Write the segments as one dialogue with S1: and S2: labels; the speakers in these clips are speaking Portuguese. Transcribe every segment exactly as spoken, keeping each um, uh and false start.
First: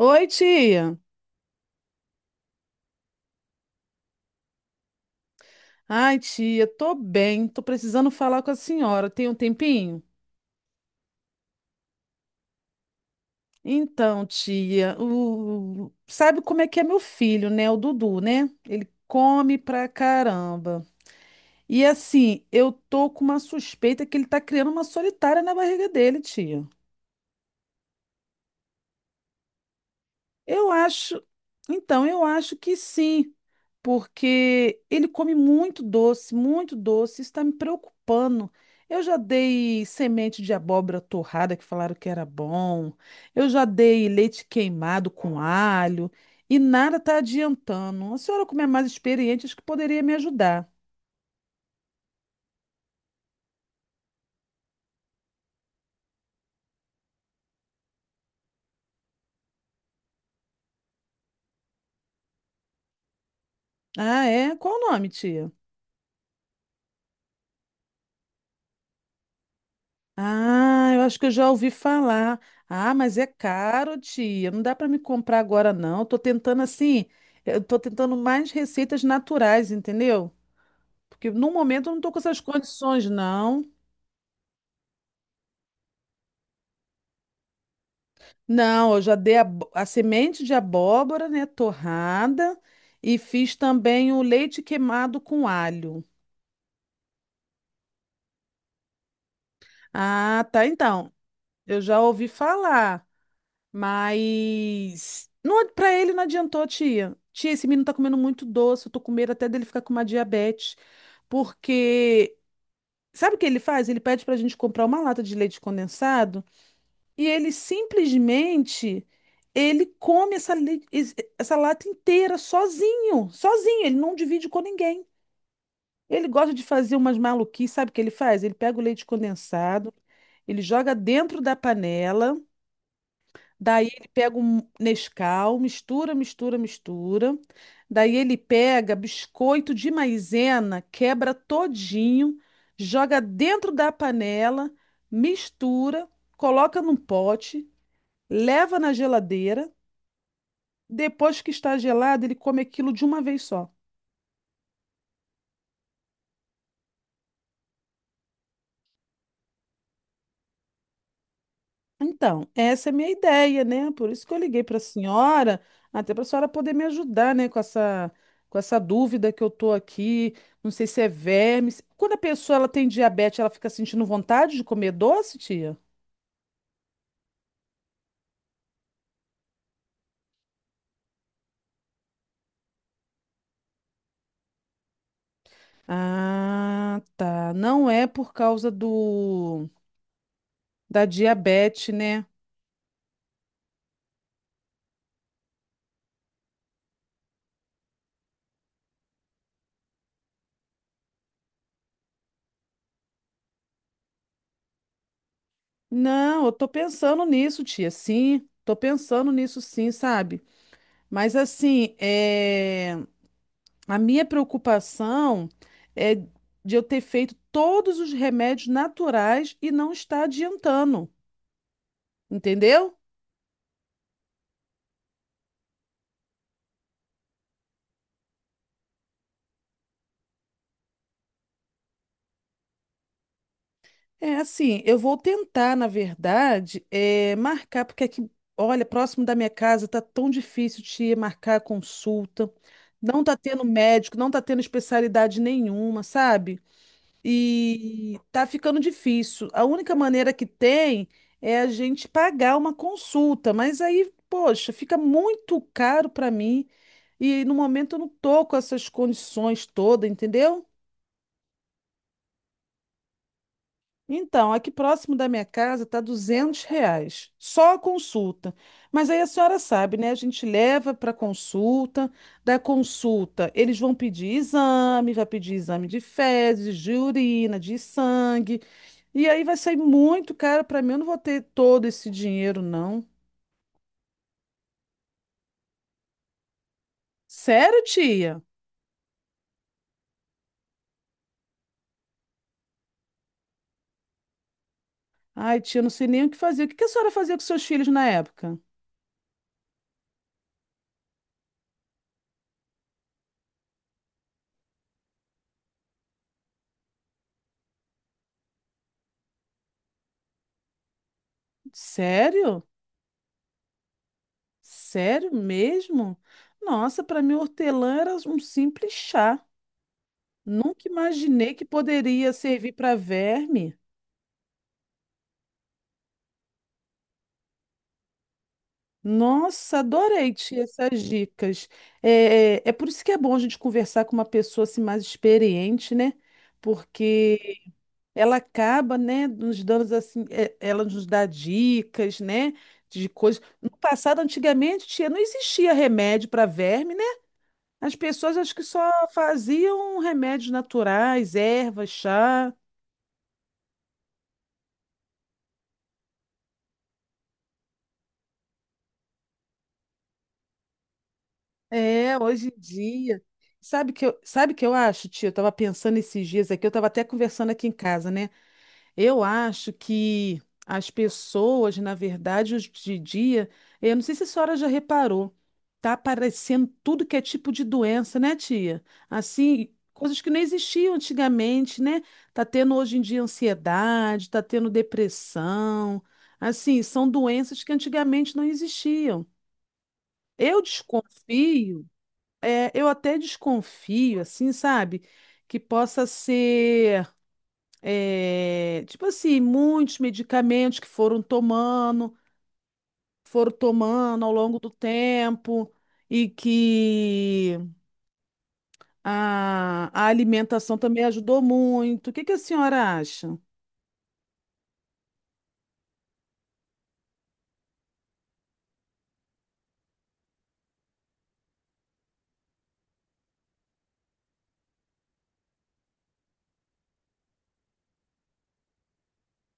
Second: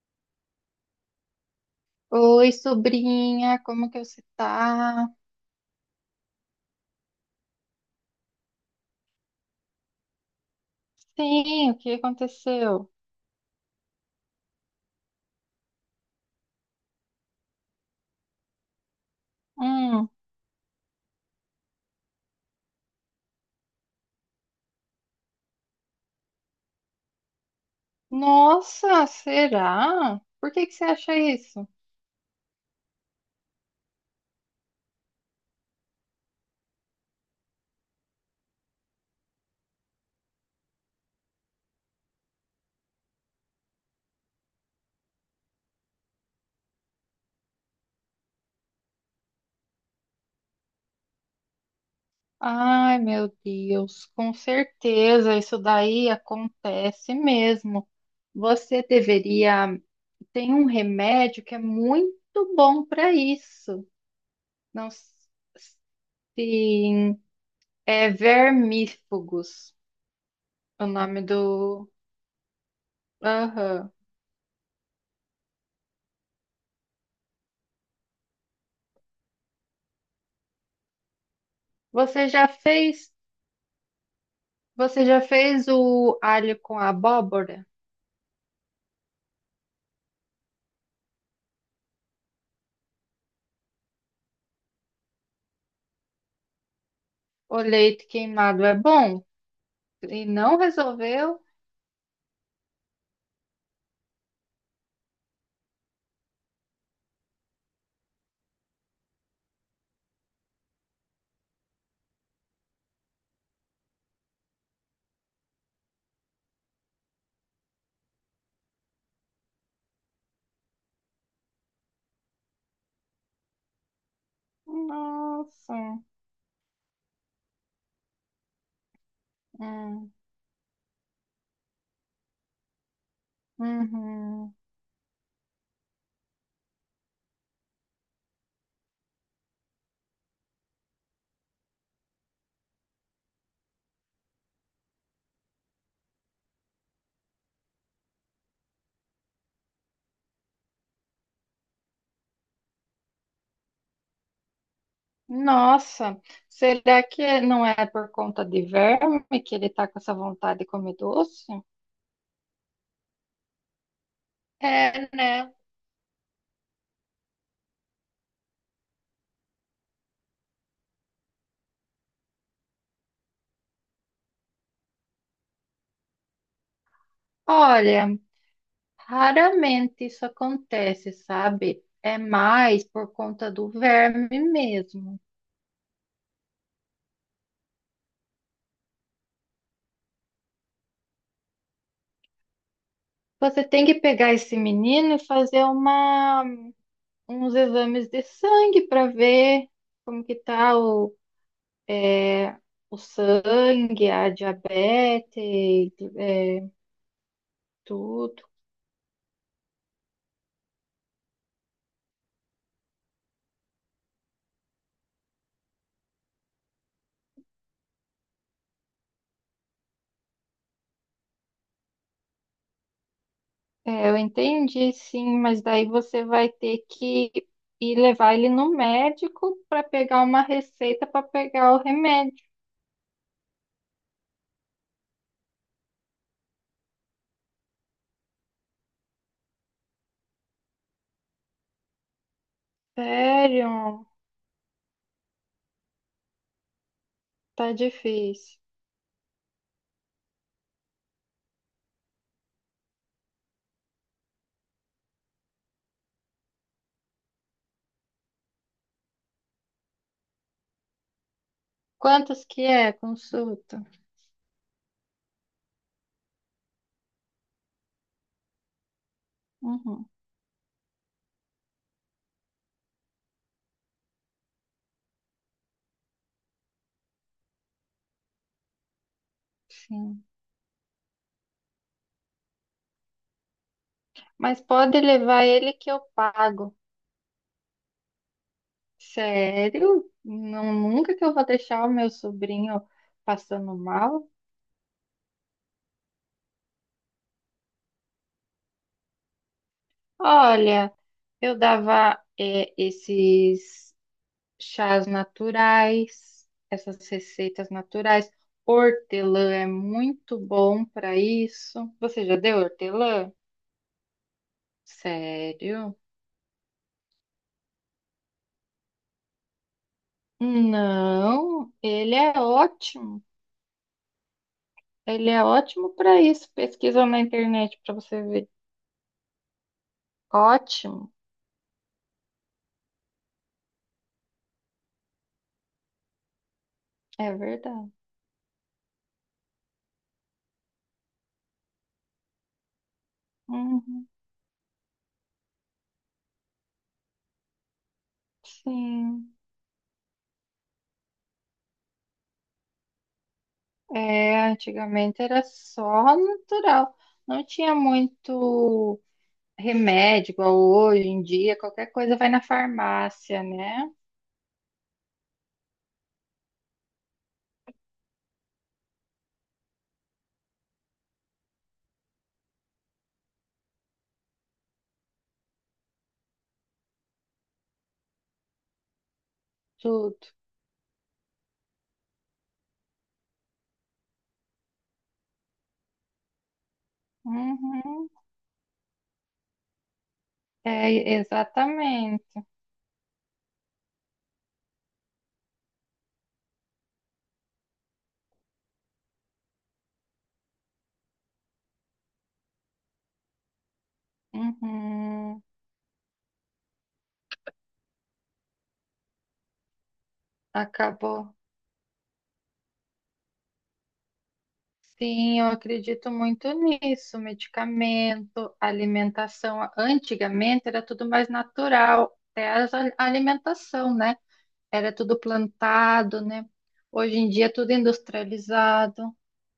S1: Oi, tia.
S2: Oi, sobrinha, como que você tá?
S1: Ai, tia, tô bem, tô precisando falar com a senhora. Tem um tempinho?
S2: Sim, o que aconteceu?
S1: Então, tia, o... sabe como é que é meu filho, né? O Dudu, né? Ele come pra
S2: Hum,
S1: caramba. E assim, eu tô com uma suspeita que ele tá criando uma solitária na barriga dele, tia.
S2: nossa, será? Por que
S1: Eu
S2: que você acha
S1: acho,
S2: isso?
S1: então, eu acho que sim, porque ele come muito doce, muito doce, isso está me preocupando. Eu já dei semente de abóbora torrada, que falaram que era bom, eu já dei leite queimado com alho, e nada está adiantando. A senhora, como é mais experiente, acho que poderia me ajudar.
S2: Ai, meu Deus, com certeza isso daí acontece mesmo. Você deveria tem um remédio que é muito bom para isso.
S1: Ah, é? Qual
S2: Não,
S1: o nome, tia?
S2: sim, é vermífugos, o
S1: Ah, eu acho
S2: nome
S1: que eu já ouvi
S2: do.
S1: falar. Ah, mas é
S2: Aham.
S1: caro, tia. Não dá para me comprar agora, não. Tô tentando assim, eu tô tentando mais receitas naturais, entendeu? Porque no momento eu não tô com
S2: Você
S1: essas
S2: já
S1: condições,
S2: fez?
S1: não.
S2: Você já fez o alho com abóbora?
S1: Não, eu já dei a, abó- a semente de abóbora, né, torrada, e fiz também o leite queimado com alho.
S2: O leite queimado é bom? E
S1: Ah,
S2: não
S1: tá, então.
S2: resolveu?
S1: Eu já ouvi falar. Mas não, ad- pra ele não adiantou, tia. Tia, esse menino tá comendo muito doce, eu tô com medo até dele ficar com uma diabetes, porque sabe o que ele faz? Ele pede pra gente comprar uma lata de leite condensado e ele simplesmente ele come essa, le- es- essa lata inteira sozinho, sozinho, ele não divide com ninguém.
S2: Nossa.
S1: Ele gosta de fazer umas maluquices, sabe o que ele faz? Ele pega o leite condensado,
S2: Hum,
S1: ele joga dentro da panela. Daí ele pega
S2: uhum.
S1: um Nescau, mistura, mistura, mistura. Daí ele pega biscoito de maisena, quebra todinho, joga dentro da panela, mistura, coloca num pote, leva na geladeira. Depois que está gelado, ele come aquilo de uma vez só.
S2: Nossa. Será que não é por conta de verme que ele tá com essa vontade de comer doce?
S1: Então, essa é a minha ideia, né? Por isso que eu liguei para a
S2: É, né?
S1: senhora, até para a senhora poder me ajudar, né, com essa, com essa dúvida que eu tô aqui. Não sei se é verme. se- Quando a pessoa ela tem diabetes, ela fica sentindo vontade de comer doce, tia?
S2: Olha, raramente isso acontece, sabe? É mais por conta do verme mesmo.
S1: Ah, tá. Não é por causa do da diabetes, né?
S2: Você tem que pegar esse menino e fazer uma uns exames de sangue para ver como que tá o, é, o sangue, a diabetes,
S1: Não, eu tô
S2: é,
S1: pensando nisso, tia.
S2: tudo.
S1: Sim, tô pensando nisso, sim, sabe? Mas assim, é. A minha preocupação é de eu ter feito todos os remédios naturais e não estar adiantando, entendeu?
S2: É, eu entendi, sim, mas daí você vai ter que ir levar ele no médico para pegar uma receita para pegar o remédio.
S1: É assim, eu vou tentar, na verdade, é, marcar, porque aqui, olha, próximo da minha casa tá tão difícil de marcar consulta, não tá tendo
S2: Sério,
S1: médico, não tá tendo especialidade nenhuma, sabe?
S2: tá
S1: E tá
S2: difícil.
S1: ficando difícil. A única maneira que tem é a gente pagar uma consulta, mas aí, poxa, fica muito caro para mim e no momento eu não tô com essas condições todas, entendeu?
S2: Quantos que é a consulta?
S1: Então, aqui próximo da minha casa tá duzentos reais, só a consulta. Mas aí a senhora sabe,
S2: Uhum,
S1: né? A gente leva para consulta, da consulta eles vão pedir exame, vai pedir exame de fezes, de urina, de sangue. E aí vai sair
S2: sim.
S1: muito caro para mim. Eu não vou ter todo esse dinheiro, não.
S2: Mas pode levar ele que eu pago.
S1: Sério, tia?
S2: Sério? Não, nunca que eu vou deixar o meu sobrinho passando mal?
S1: Ai, tia, não sei nem o que fazer. O que que a senhora fazia com seus filhos na época?
S2: Olha, eu dava é, esses chás naturais, essas receitas naturais. Hortelã é muito bom para isso. Você já deu
S1: Sério?
S2: hortelã?
S1: Sério
S2: Sério?
S1: mesmo? Nossa, para mim, hortelã era um simples chá. Nunca imaginei que
S2: Não, ele
S1: poderia
S2: é
S1: servir para
S2: ótimo.
S1: verme.
S2: Ele é ótimo para isso. Pesquisa na internet para você ver.
S1: Nossa, adorei, tia, essas
S2: Ótimo,
S1: dicas. É, é é por isso que é bom a gente conversar com uma pessoa assim, mais experiente, né?
S2: é
S1: Porque
S2: verdade.
S1: ela acaba, né, nos dando assim, é, ela nos dá dicas, né, de coisas. No
S2: Uhum,
S1: passado, antigamente, tia, não existia remédio para verme, né? As pessoas acho que só
S2: sim.
S1: faziam remédios naturais, ervas, chá.
S2: É, antigamente era só natural. Não tinha muito remédio, igual hoje em dia, qualquer coisa
S1: É,
S2: vai na
S1: hoje em dia.
S2: farmácia, né?
S1: Sabe que eu, sabe que eu acho, tia? Eu estava pensando esses dias aqui, eu estava até conversando aqui em casa, né? Eu acho que as pessoas, na verdade, hoje em dia, eh, eu não sei se a senhora já reparou, tá aparecendo tudo que é tipo de doença, né, tia? Assim,
S2: Tudo.
S1: coisas que não existiam antigamente, né? Tá tendo hoje em dia ansiedade, tá tendo depressão. Assim, são doenças que
S2: Uhum.
S1: antigamente não existiam. Eu
S2: É,
S1: desconfio,
S2: exatamente.
S1: é, eu até desconfio, assim, sabe? Que possa ser. É, tipo assim, muitos medicamentos que foram tomando, foram tomando ao longo do
S2: Uhum.
S1: tempo, e que a, a alimentação também
S2: Acabou.
S1: ajudou muito. O que que a senhora acha?
S2: Sim, eu acredito muito nisso. Medicamento, alimentação. Antigamente era tudo mais natural, até a a alimentação, né? Era tudo plantado, né? Hoje em dia é tudo industrializado.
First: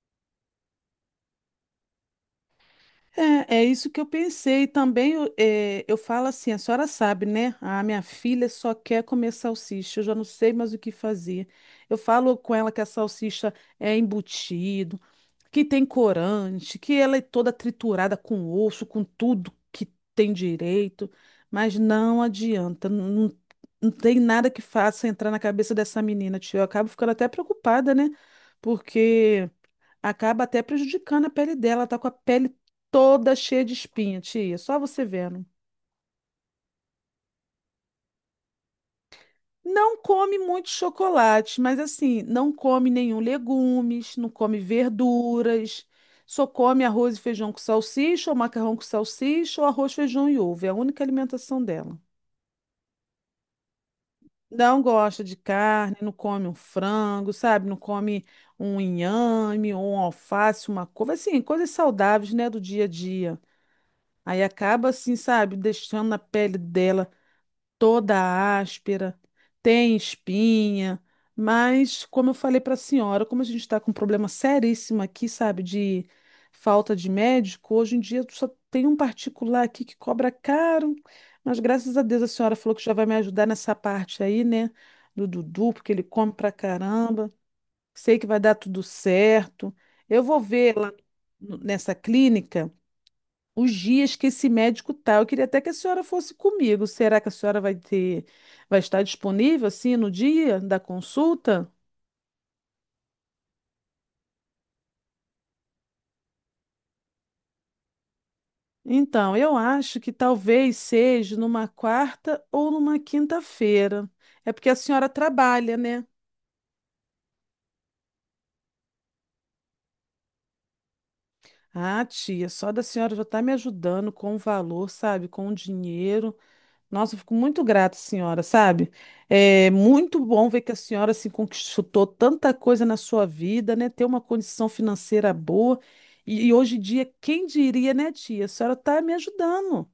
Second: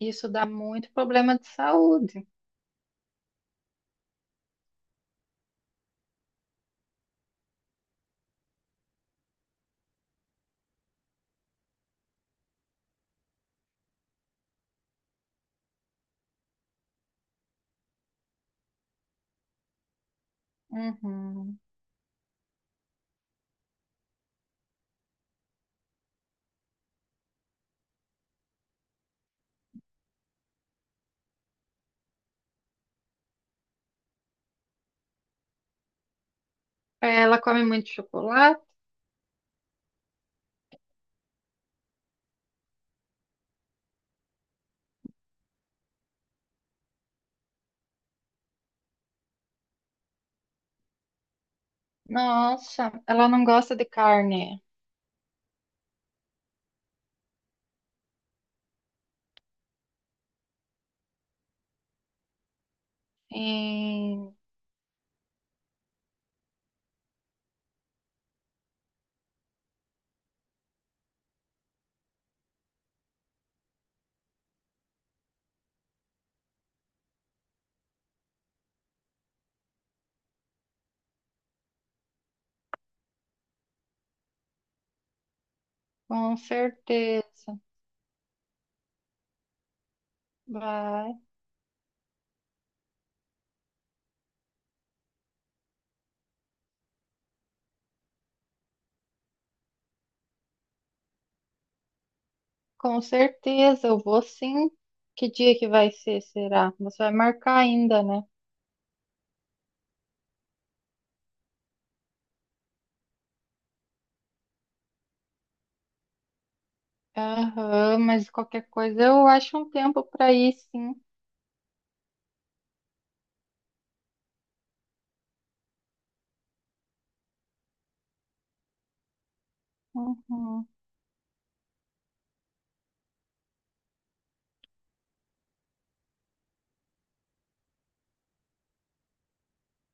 S2: Isso dá muito problema de saúde.
S1: É, é isso que eu pensei também. Eu, é, eu falo assim, a senhora sabe, né? A minha filha só quer comer salsicha, eu já não sei mais o que fazer. Eu falo com ela que a salsicha é embutida que tem corante, que ela é toda triturada com osso, com tudo que tem direito,
S2: Uhum.
S1: mas não adianta, não, não tem nada que faça entrar na cabeça dessa menina, tio. Eu acabo ficando até preocupada, né? Porque acaba até prejudicando a pele dela, ela tá com a pele toda cheia de espinha, tia, só você vendo.
S2: Ela come muito chocolate?
S1: Não come muito chocolate, mas assim, não come nenhum legumes, não come verduras, só come arroz e feijão com salsicha, ou macarrão com salsicha, ou arroz, feijão e ovo. É a única alimentação dela.
S2: Nossa, ela não gosta de carne.
S1: Não gosta de carne, não come um frango, sabe? Não come um inhame, ou um alface, uma couve, assim, coisas saudáveis, né, do dia a dia.
S2: Sim,
S1: Aí acaba assim, sabe, deixando na pele dela toda áspera, tem espinha, mas como eu falei para a senhora, como a gente está com um problema seríssimo aqui, sabe, de falta de médico, hoje em dia só tem um particular aqui que cobra caro, mas graças a Deus a senhora falou que já vai me ajudar nessa parte aí, né, do Dudu, porque ele come
S2: com
S1: pra caramba.
S2: certeza.
S1: Sei que vai dar tudo certo. Eu vou ver lá
S2: Vai.
S1: no- nessa clínica os dias que esse médico tá. Eu queria até que a senhora fosse comigo. Será que a senhora vai ter, vai estar disponível assim no dia da consulta?
S2: Com certeza, eu vou sim. Que dia que vai ser, será? Você vai marcar ainda, né?
S1: Então, eu acho que talvez seja numa quarta ou numa quinta-feira. É porque a senhora trabalha, né?
S2: Aham, mas qualquer coisa eu acho um tempo para ir, sim.
S1: Ah, tia, só da senhora já está me ajudando com o valor, sabe? Com o dinheiro. Nossa, eu fico muito grata, senhora, sabe? É muito bom ver
S2: Uhum.
S1: que a senhora se conquistou tanta coisa na sua vida, né? Ter uma condição financeira boa. E, e hoje em dia, quem diria, né, tia? A senhora tá me ajudando.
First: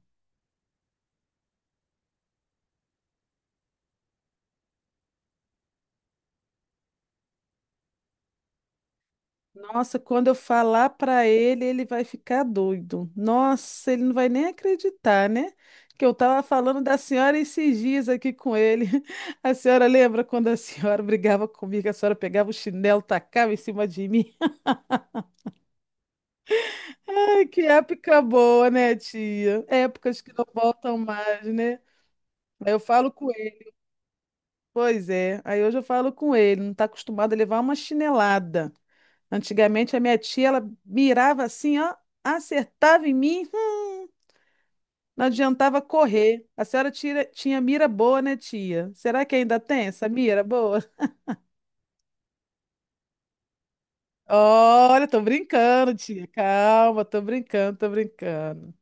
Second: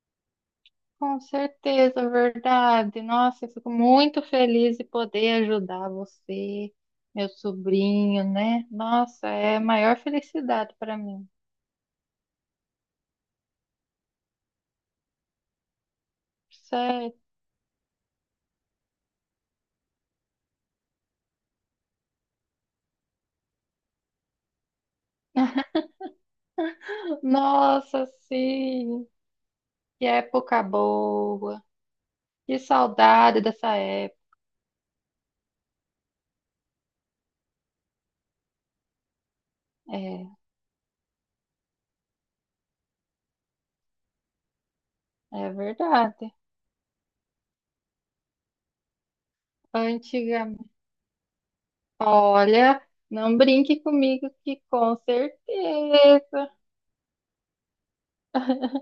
S2: Com certeza, verdade. Nossa, eu fico muito feliz de poder ajudar você, meu sobrinho, né? Nossa, é a
S1: Nossa,
S2: maior
S1: quando eu
S2: felicidade
S1: falar
S2: para
S1: para
S2: mim.
S1: ele, ele vai ficar doido. Nossa, ele não vai nem acreditar, né? Que eu tava falando da
S2: Sério.
S1: senhora esses dias aqui com ele. A senhora lembra quando a senhora brigava comigo, a senhora pegava o chinelo, tacava em cima de mim? Ai, que
S2: Nossa,
S1: época boa, né,
S2: sim,
S1: tia?
S2: que
S1: Épocas que não
S2: época
S1: voltam mais,
S2: boa.
S1: né?
S2: Que
S1: Aí eu falo com
S2: saudade
S1: ele,
S2: dessa época.
S1: pois é. Aí hoje eu falo com ele, não está acostumado a levar uma chinelada. Antigamente a minha
S2: É,
S1: tia, ela mirava assim, ó, acertava em mim, hum, não
S2: é
S1: adiantava
S2: verdade.
S1: correr. A senhora tira- tinha mira boa, né, tia? Será que ainda tem essa mira
S2: Antigamente,
S1: boa?
S2: olha, não brinque comigo que com
S1: Olha, tô brincando, tia.
S2: certeza,
S1: Calma, tô brincando, tô brincando.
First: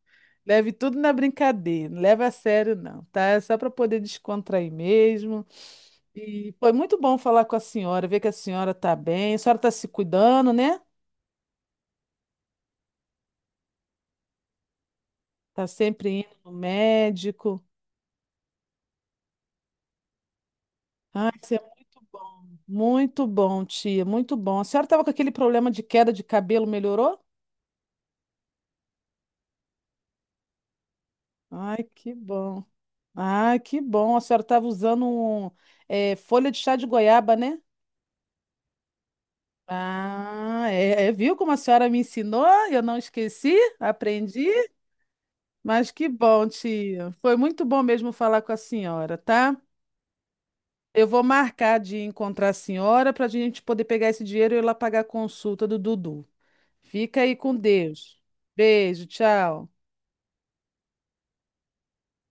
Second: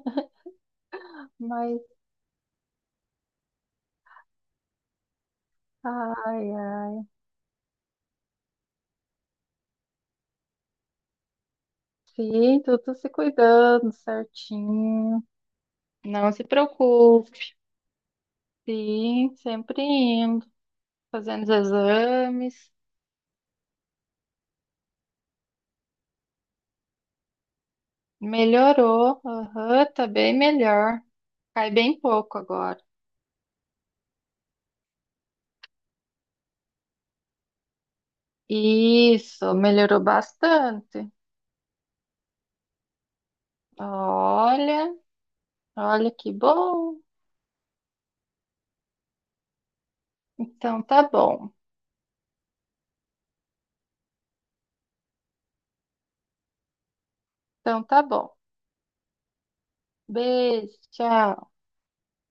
S1: Leve tudo na
S2: mas
S1: brincadeira, não leva a sério não, tá? É só para poder descontrair mesmo.
S2: ai,
S1: E foi muito
S2: ai.
S1: bom falar com a senhora, ver que a senhora tá bem. A senhora tá se cuidando, né?
S2: Sim, tudo se cuidando certinho.
S1: Tá sempre indo
S2: Não se
S1: no
S2: preocupe,
S1: médico.
S2: sim, sempre indo,
S1: Ah,
S2: fazendo os
S1: isso é muito bom.
S2: exames.
S1: Muito bom, tia, muito bom. A senhora tava com aquele problema de queda de cabelo, melhorou?
S2: Melhorou, aham, tá bem melhor. Cai
S1: Ai,
S2: bem
S1: que
S2: pouco
S1: bom.
S2: agora.
S1: Ai, que bom. A senhora tava usando um, eh, folha de chá de goiaba, né?
S2: Isso, melhorou
S1: Ah, é, é,
S2: bastante.
S1: viu como a senhora me ensinou? Eu não esqueci, aprendi,
S2: Olha,
S1: mas que
S2: olha que
S1: bom,
S2: bom.
S1: tia. Foi muito bom mesmo falar com a senhora, tá?
S2: Então tá
S1: Eu vou
S2: bom,
S1: marcar de encontrar a senhora para a gente poder pegar esse dinheiro e ir lá pagar a consulta do Dudu. Fica aí com
S2: então tá
S1: Deus.
S2: bom.
S1: Beijo, tchau.
S2: Beijo, tchau.